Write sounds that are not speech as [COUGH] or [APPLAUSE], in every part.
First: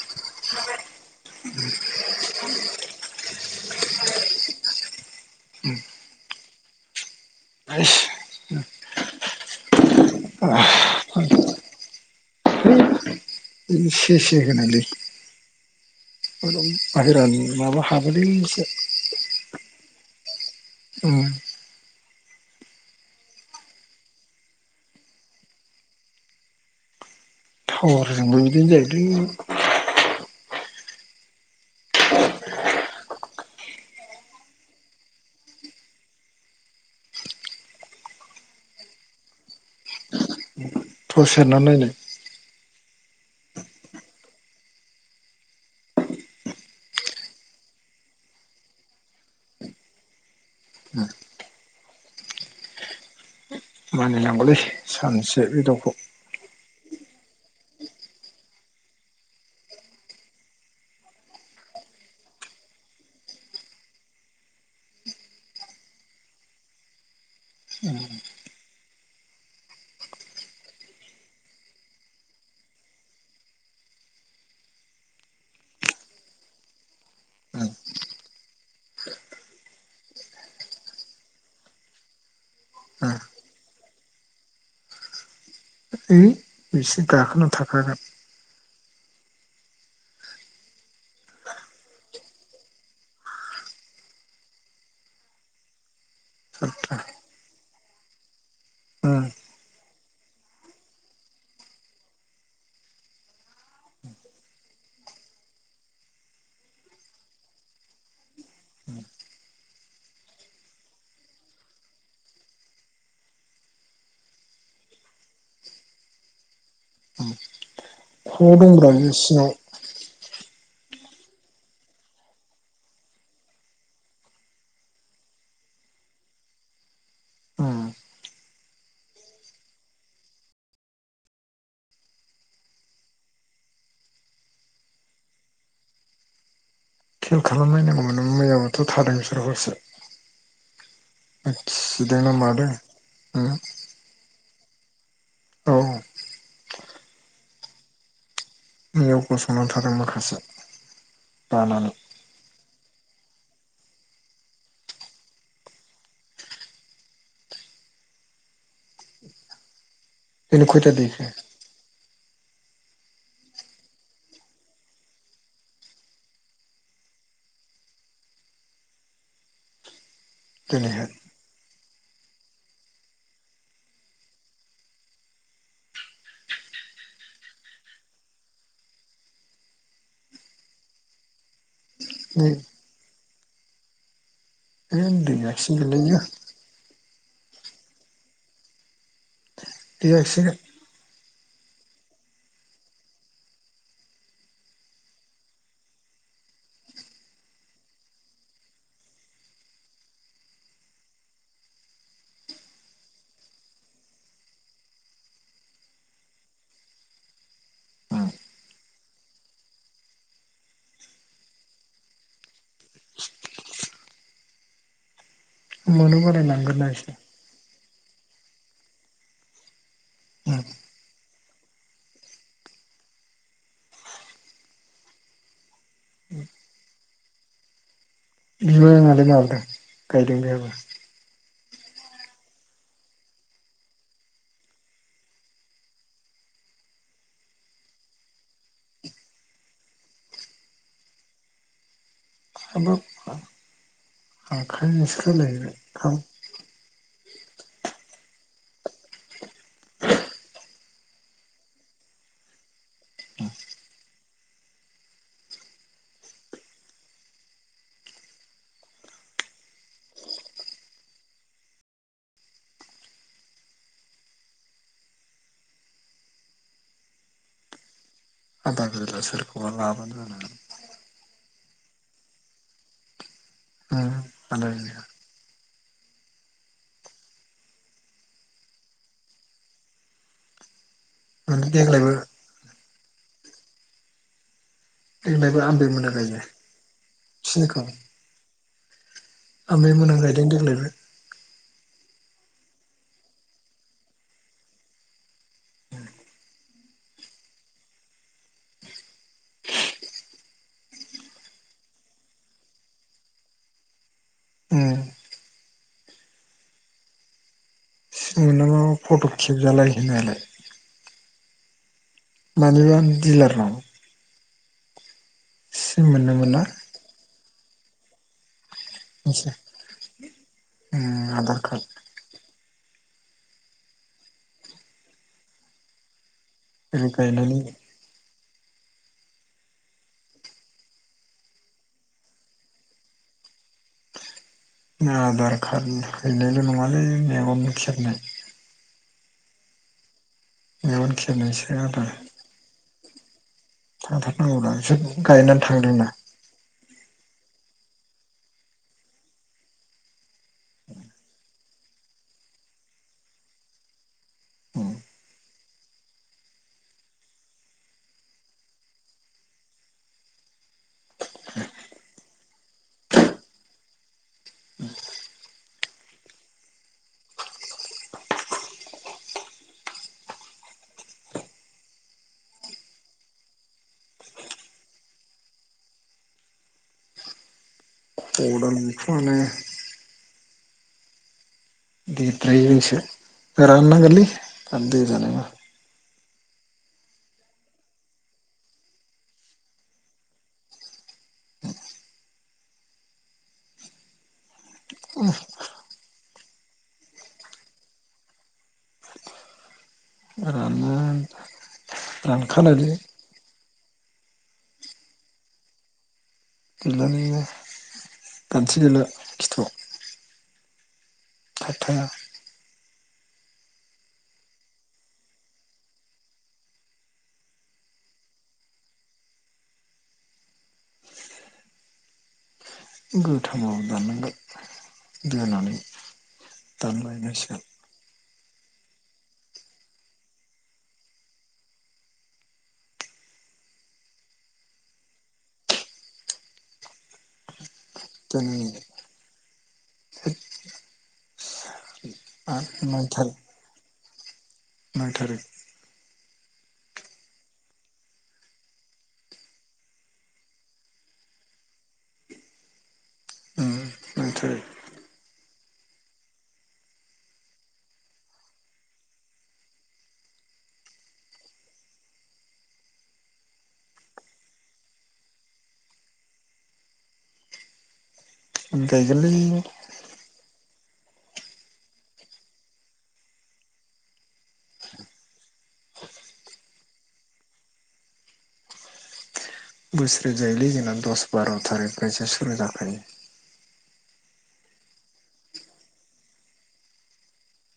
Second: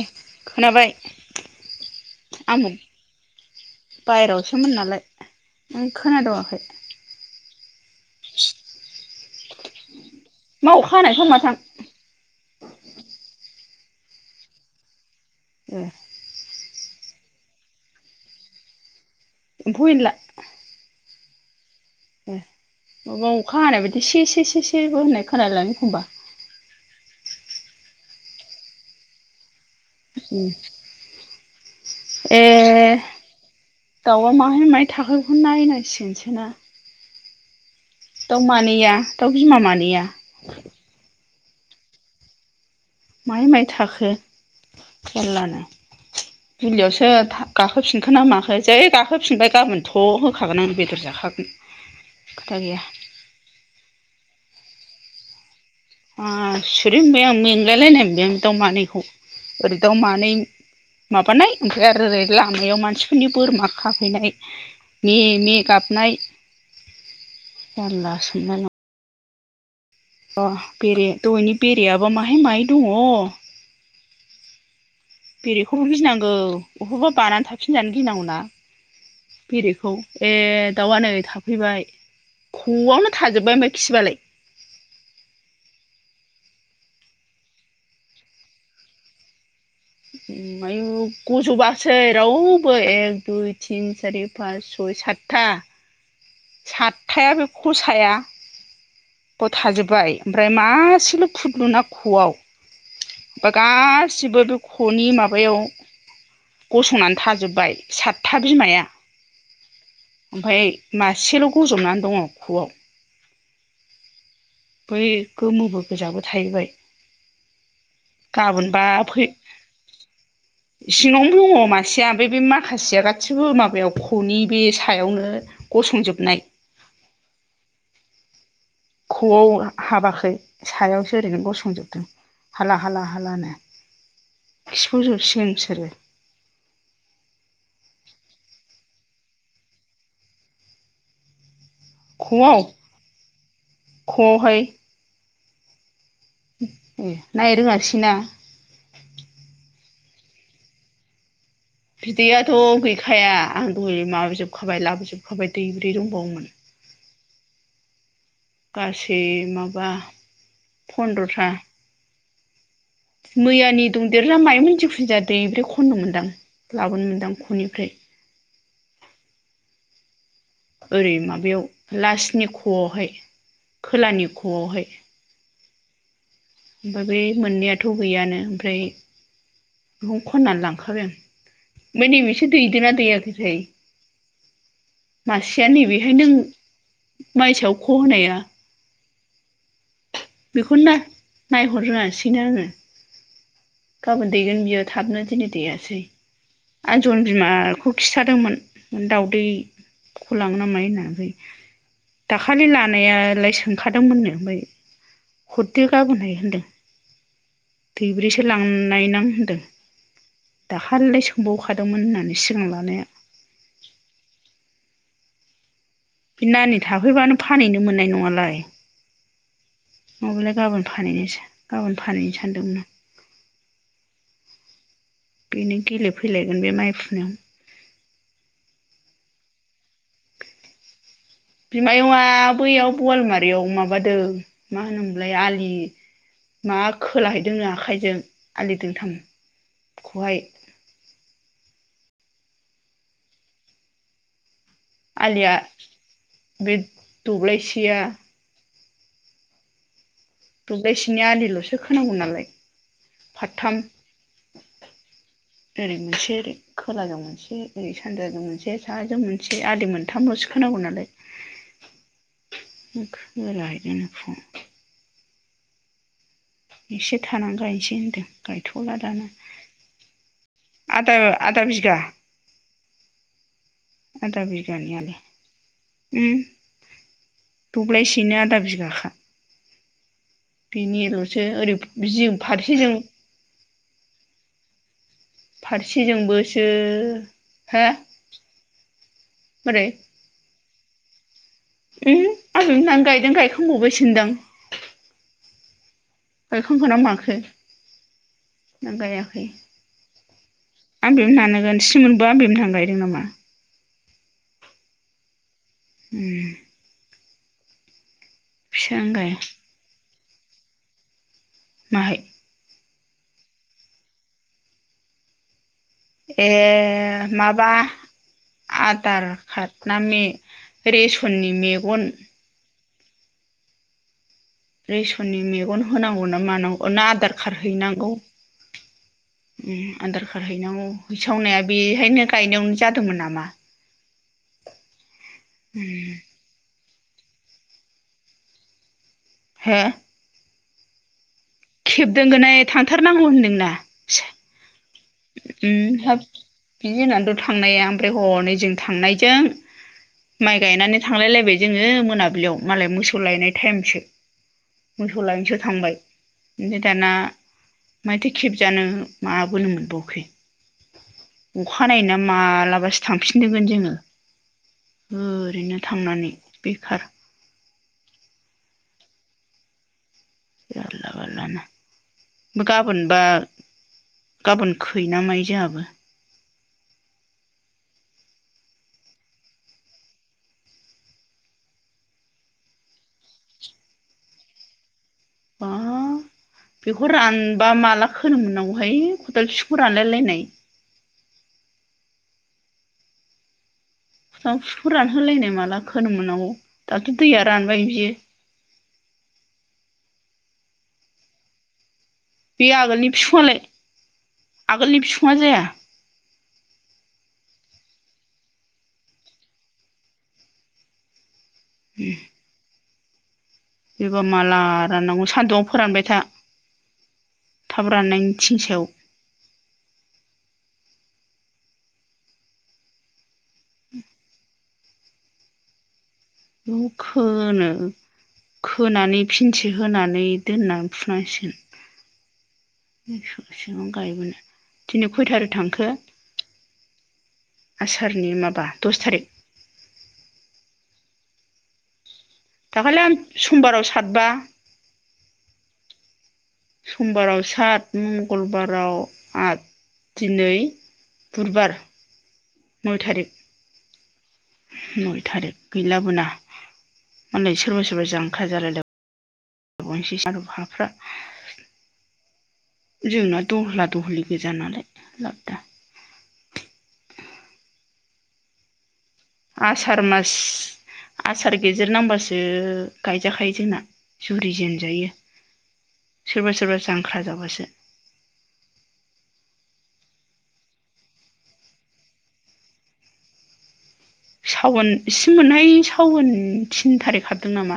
ए खोनाबाय आमुं बाहेरायावसोमोन नालाय नों खोनादावाखै? [INAUDIBLE] सेसे मा अखा हानाय थां माथां? इसे-इसे खोनालै। ए। बाहेरानि माबा हाबोलै इसे। एम्फौ-एनला? ओम। ए माबा अखा हानाय बायदि से-से-से-सेबो होननाय खोनालाय लाङो एखनबा। थावारजोंबो बिदिनो जायोलै। एह दाउआ माहाय माहाय थाहैखो नायनांसिगोनसोना। दाव मानैया दाव बिमा मानैया। थस सेरना नायनाय माइ माइ थाखो जाल्लानो डुलियावसो गाखोफिनखोन ना माखो जै गाखोफिनबाय गाबोनथ‌ होखागोन आं बेदर जाखागोन खोथा गैया। मानिनांगौलै सानसे बे दाव आस सोरै मोनबाय आं मेंलायलायनाय मोनबाय आं दाउ मानैखौ ओरै दाव मानै माबानाय ओमफ्राय आरो ओरै लामायाव मानसिफोरनि बोरमा खाफैनाय मे मे गाबनाय जारलासो सोंलायलांबाय। अ बेरे दहनि बेरेयाबा माहाय माहाय दङ। बेरेखौबो गिनांगौ अबावबा बानानै थाफिनजानो गिनांगौनाा बेरेखौ ए दाउआ नै थाफैबाय ख'आवनो थाजोबबाय ओमफ्राय खिबालाय। ओइ बिसोर गाखोना थाखागोन। आयु गजबासै रावबो एक दुइ तिन सारि पास सय साटथा सातथा सातथाया बे खसाया बाव थाजोबबाय ओमफ्राय मासेल फुदलुना ख'आव ओमफ्राय गासिबो बे खनि माबायाव गसंनानै थाजोब्बाय सातथा बिमाया ओमफाय मासेल गजबनानै दङ खुआव बै गोमोबो गोजाबो थाहैबाय। खवाव गाबोनबा दंब्रा बेसिङाव सिंङाव दङ मासेया बे बे माखासेया गासिबो माबायाव खनि बे सायावनो गसंजोबनाय। ख'आव हाबाखै सायावसो ओरैनो गसंजोबदों हाला हाला हाालानो खिफब जोबसिगोन बिसोरो बेयावनोथ' थादों बिसोर हरसे खिदोंना ख'आव मादों खवावहाय औ। ए नायनो रोङाखिसैना नियाव गसंना थादों माखासे बानानै बिदैआथ' गैखाया आं दहै माबाजोबखाबाय लाबोजोबखाबाय दैब्रै दंबावोमोन। गासै माबा बेलाय खयथा दैखो फन्द्रथा मैयानि दंदेरोना मायोमोन जिखुनुखजाया दैब्रै खननो मोनदां लाबोनो मोनदां ख'निफ्राय दिनैहाय ओरै माबायाव लासनि ख'हाय खोलानि ख'वावहाय ओमफाय बे मोननैआथ' गैयानो ओमफ्राय न' आव खन्नानै लांखाबाय आं। मैदो मोनसे दैदो ना दैयाखै? है नै मासेया दैयाखिसै गोलै नैबेहाय नों माइसायाव आव ख' होनाया दैगासिनो बेखौनो नायहर रोंआसैनो आङो। गाबोन दैगोन बियो थाबनो दिनै दैयासै आं जन बिमाखौ खिथादोंमोन दाउदैखौ लाङो ना मायो होननानै ओमफ्राय दाखालि लानायालाय सोंखादोंमोननो ओमफ्राय हरदो गाबोनहाय होनदों दैब्रै स स लांनायनां होनदों दाखालिलाय सोंबावखादोंमोन होननानै सिगां लानाया मोनो बे बारायलांगोन नानि बिसोर थाफैबानो फानैहैनो मोननाय नङालाय। नङाबालाय गाबोन फानहैनोसै। गाबोन फानहैनो सानदोंमोन आं। बेनो गेलेफैलायगोन बे माइ फुनायाव। [UNINTELLIGIBLE] गायदों बेहाबो? बिमायंआ बैयाव बवालमारियाव माबादों, मा होनोमोनलाय, आलि मा खोलाहैदों, आखाइजों आलि दोंथामखौहाय। हाबाब! आखाइजोंसो आलिया खोलाहैबाय बे [UNINTELLIGIBLE] दब्लायसेया [INAUDIBLE] दब्लायसेनि आलिल'सो खोनांगौ नालाय। फादथाम। ओरै मोनसे ओरै खोलाजों मोनसे ओरै सानजाजों मोनसे साहाजों मोनसे आलि मोनथामल'सो खोनांगौ नालाय खोला हैगोन बेखौ। एसे थानान गायनोसै होनदों। आदा गायथ'ला बेला दानो। सोरखौबा लाबानो जानानै आदो आदा बि [UNINTELLIGIBLE] उम आदा बिगा। उम दब्लायसेयैनो आदा बिगाखा। बिनिल'सो माने ओरै देग्लायबो जिं फारसेजों देग्लायबो आमबे मोना गायो फारसेजोंबोसो, हो? बोरै आमाइमोना गायदों देग्लायबो? उम आबै मोनानो गायदों गायखां बावबायसोनदां? गायखांखोना माखो, ना गायाखै? आमबेमोनानोगोन सिमोनबो आमबेमोनहानो गायदों नामा? उम। फिसा गाय फट'क खेबजालाय होनालाय। [INAUDIBLE] माहै? मानिबा दिलारनाव। सिम मोननो ए मोना मा बा। आधार मोनसे काड ना मे रेसननि आधार कार्ड मेगन। रेसननि मेगन होनांगौ ना मानां ना ओरै आधार कार गायनानै हैनांगौ। उम आधार खार हैनांगै हैसावनाया बेहायनो गायनायावनो जादोंमोन नामा? आधार काडनि उम हैनायल' नङा। बै मेगनबो खेबनाय। हे। मेगनखे दोननोसै आदा। थार नांगौ होनदोंना। थांथार नांगौ होना सोर गायनानै थांदों उम ना। हाब बिनि होननानैथ' थांनाया ओमफ्राय हनै जों थांनायजों माइ गायनानै थांलाय लायलाबाय जोङो मोनाबिलियाव मालाय मोसौ लायनाय टाइमसो मोसौ लायनोसो थांबाय ओमफ्राय दाना माथो खेब जानो माबोनो मोनबाव अखानायना मालाबासो थांफिनगोन जोङो ओरैनो थांनानै बेखार। जारला बारला नो गाबोनबा गाबोन खै न मायो जोंहाबो। बेखौ आंनो फोरान नांगोनलै दै बा बेखौ रानबा माला खोनोमोननांगौहाय खदाल बिफखौ रानलायलायनाय। बिफौखौ रानहोलायनाय माला खोनोम मोनांगौ दाथ' दैया रानबाय बियो रानना बे रानखानायलै आगोलनि फिफांलाय आगोलनि फिफाङा जाया। गैला नो दानस्रि गैला खिथुआव खाथाया बेबा माला राननांगौ सान्दुआव फोरानबाय था थाब राननायनि थिं सायाव। गो गोथाङाव दानांगोन। दोनालै। नोंखोनो खोनानै फिनसे होनानै दोननानै फुनांसिगोन सिगाव गायबोनो दिनै खैयथारि थांखो। आसारनि दिनै माबा दस थारिख। [UNINTELLIGIBLE] दाखालै आं समबारावसो। सातबा। मा थारिक। समबाराव सात मंगलबाराव आठ दिनै बुधबार नय थारिख। उम। नय थारिख नय थारिख। गैलाबोना मालाय सोरबा सोरबा जांख्रा जालायलायावनोसै आरो हाफ्रा जोंना दहला दहलि गोजा नालाय लाबदा। [INAUDIBLE] आसार मास। आसार गेजेर नांबासो गायजाखायो जोंना जुरि जेनजायो सोरबा सोरबा जांख्रा जाबासो। बोसोर जायोलै जोंना दस बार' थारिखफायसो सुरु जाखायो। सावोन इसे मोनहायो सावोन थिन थारिख हाबदों नामा।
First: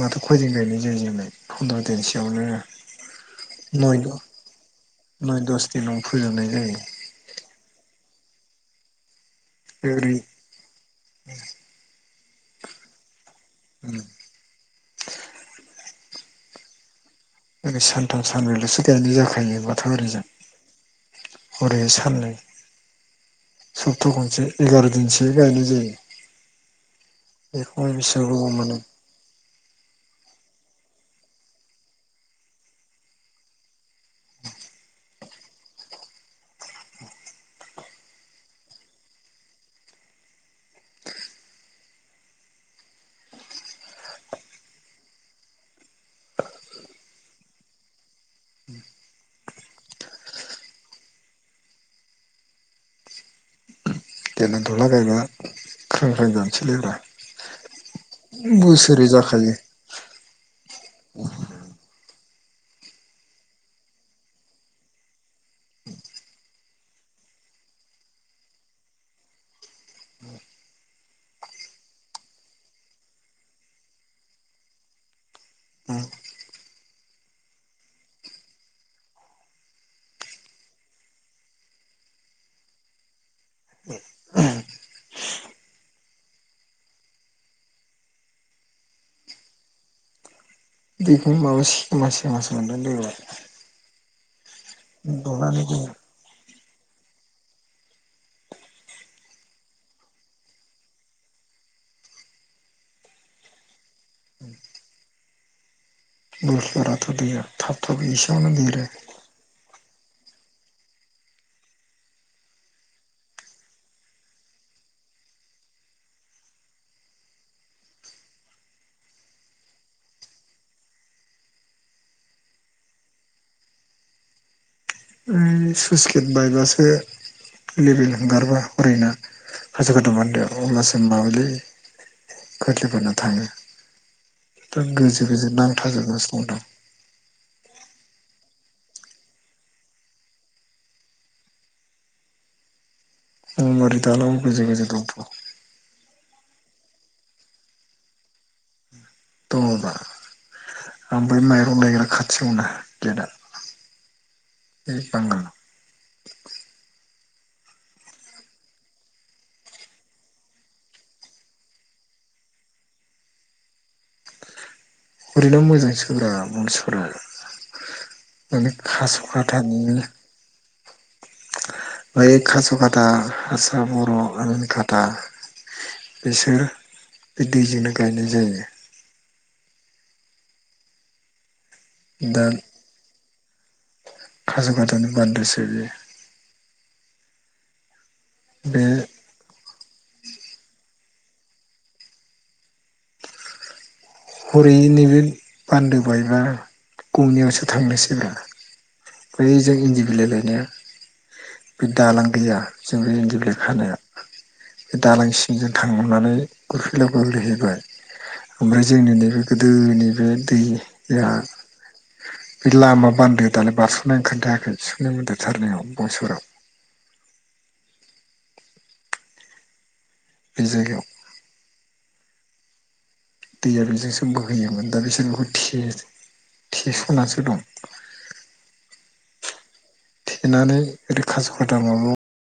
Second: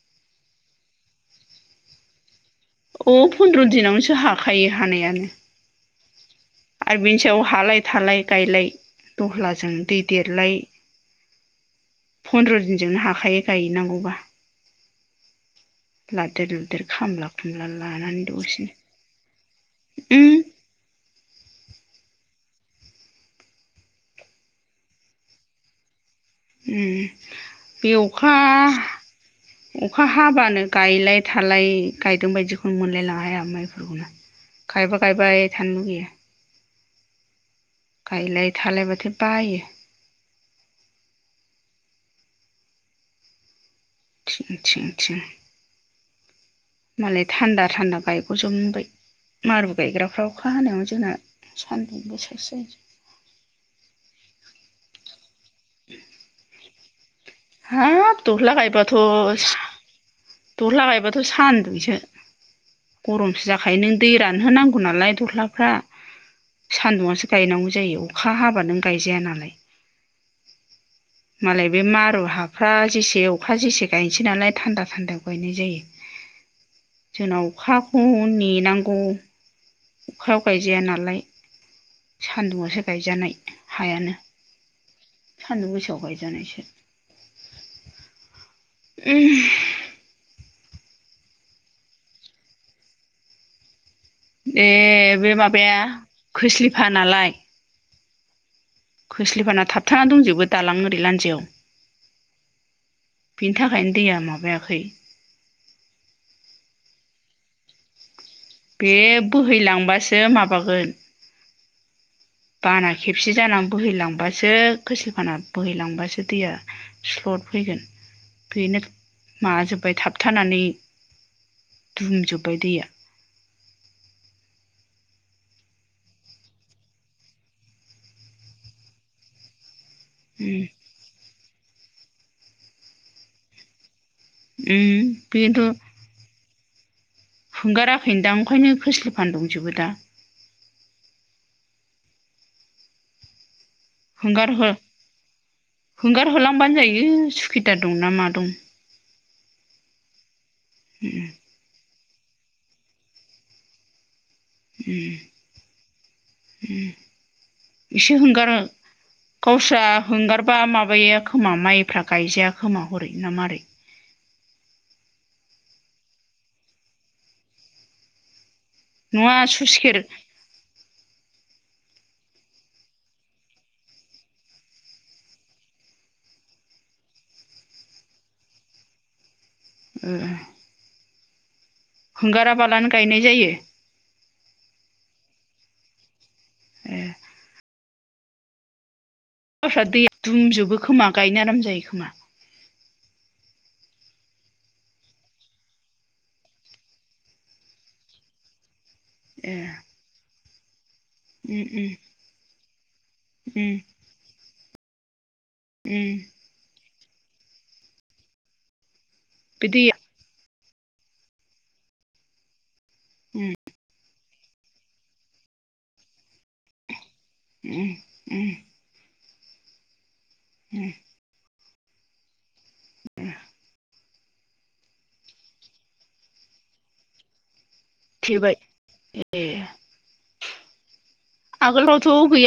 माथो खयदिन गायनाय जायो जोंलाय फन्द्र' दिनसोयावनो। अ फन्द्र नय दिनावनोसो हाखायो हानायानो नय दस दिनावनो फोजोबनाय जायो आरो बेनि सायाव हालाय थालाय। गायलाय। दहलाजों दै ओरै देरलाय। फन्द्र' दिनजोंनो हाखायो। गायनांगौबा। लादेर लुदेर खामला। खुमला ओरै सानथाम लानानै दसेनो सानब्रैल'सो गायनाय जाखायो बाथौ आरिजों उम हरै साननै। सप्ता खनसे एगार' दिनसो गायनाय जायो। उम बेखौहाय बे बेसेबां अखा गोबाव मोनो अखा हाबानो। गायलाय थालाय गायदों बायदिखौनो मोनलायलाङाहाय आंहा माइफोरखौनो गायबा गायबाय थानो लुुबैयो गायलाय थालायबाथाय बायो। थिं थिं थिं मालाय थान्दा थान्दा गायग'जोबबाय मारु गायग्राफ्राव अखा हानायाव जोंना सानदुंबासो जायो। दला गायग्रा। [UNINTELLIGIBLE] मोजानसैलै आरो [UNINTELLIGIBLE] हाब। दहला गायबाथ' बोसोरै जाखायो। दहला गायबाथ' सान्दुंसो गरमसो जाखायो नों दै रानहो नांगौ नालाय दहलाफ्रा सान्दुंआसो गायनांगौ जायो अखा हाबा नों गायजाया नालाय। मालाय बे मारु हाफ्रा जेसे अखा जेसे गायनोसै नालाय थान्दा थान्दायाव गायनाय जायो जोंनाव अखाखौ नेनांगौ अखायाव गायजाया नालाय सानदुंआवसो गायजानाय हायानो। सान्दुं गोसायाव गायजानायसो। [UNINTELLIGIBLE] बेखौ माबा सेमा सेमा सो मोनदों देग्लाय। ए बे दनानै माबाया दैया खोस्लि। फानालाय। खोस्लिफाना थाबथानानै दंजोबो दालां ओरै लान्जायाव बिनि थाखायनो दैया माबायाखै। नस्लराथ' दैया थाब थाब निस [UNINTELLIGIBLE] बे बोहैलांबासो। बेयो माबागोन बाना खेबसे जानानै बोहैलांबासो खोसिलि फाना बोहैलांबासो दैया स्लद फैगोन बेनो माबाजोब्बाय थाबथानानै दुमजोब्बाय दैया सुस गेट बायबासो लेबेल हंगारबा हरैना खासो खथ' मोनदों उम अब्लासिम मावै खथलिफोरनो थाङो उम गोजो गोजो नांथाजोबगासिनो दं हगाराखै दां ओंखायनो खोस्लि फान दंजोबो दा [UNINTELLIGIBLE] हरलांबानो जायो सुकिदार दं ना मा दं [UNINTELLIGIBLE] उम ओमफ्राय माइरं लायग्रा खाथियावना गेटआ बे उम बांगाल। इसे हंगारो गावस्रा हंगारबा माबायो खोमा माइफ्रा गायजाया खोमा हरै ना मारै। ओरैनो मोजां सोंब्रा मानसिफोरनाव। माने नङा स्लुइस खास'खाथानि। गेट बै कास' खाथा हारसा बर' रानि खाथा बिसोर बे दैजोंनो गायनाय जायो। ए। दा होंगारा बालानो गायनाय जायो। खास' खाथानि बान्दोसो बे। ए। बे। हाफ्रा दैया दुमजोबो खोमा गायनो आराम जायो खोमा। हरै नैबे बान्दो बायबा गंनियावसो थांनोसै। ए बै जों इन्दि बिलाइ लायनाया। उम बे उम दालां गैया जों बै इन्दि बिलाइ उम खानाया। बे दालांसिं। जों उम थांनानै। गोलैहैबाय ओमफ्राय। जोंनिनो। बे दैया गोदोनि बे दै। [UNINTELLIGIBLE] बे लामा बान्दो उम दालाय बारस'नाय ओंखारदों। थायाखै सुनाय म्देरथारनायाव बंसुराव। उम उम। बि उम जायगायाव। दैया बेजोंसो बोहोयोमोन दा बिसोर बेखौ थेसनानैसो दं। थेबाय ए। थेनानै औरै खासेवखाथा माबायाव आगोलफ्रावथ' गै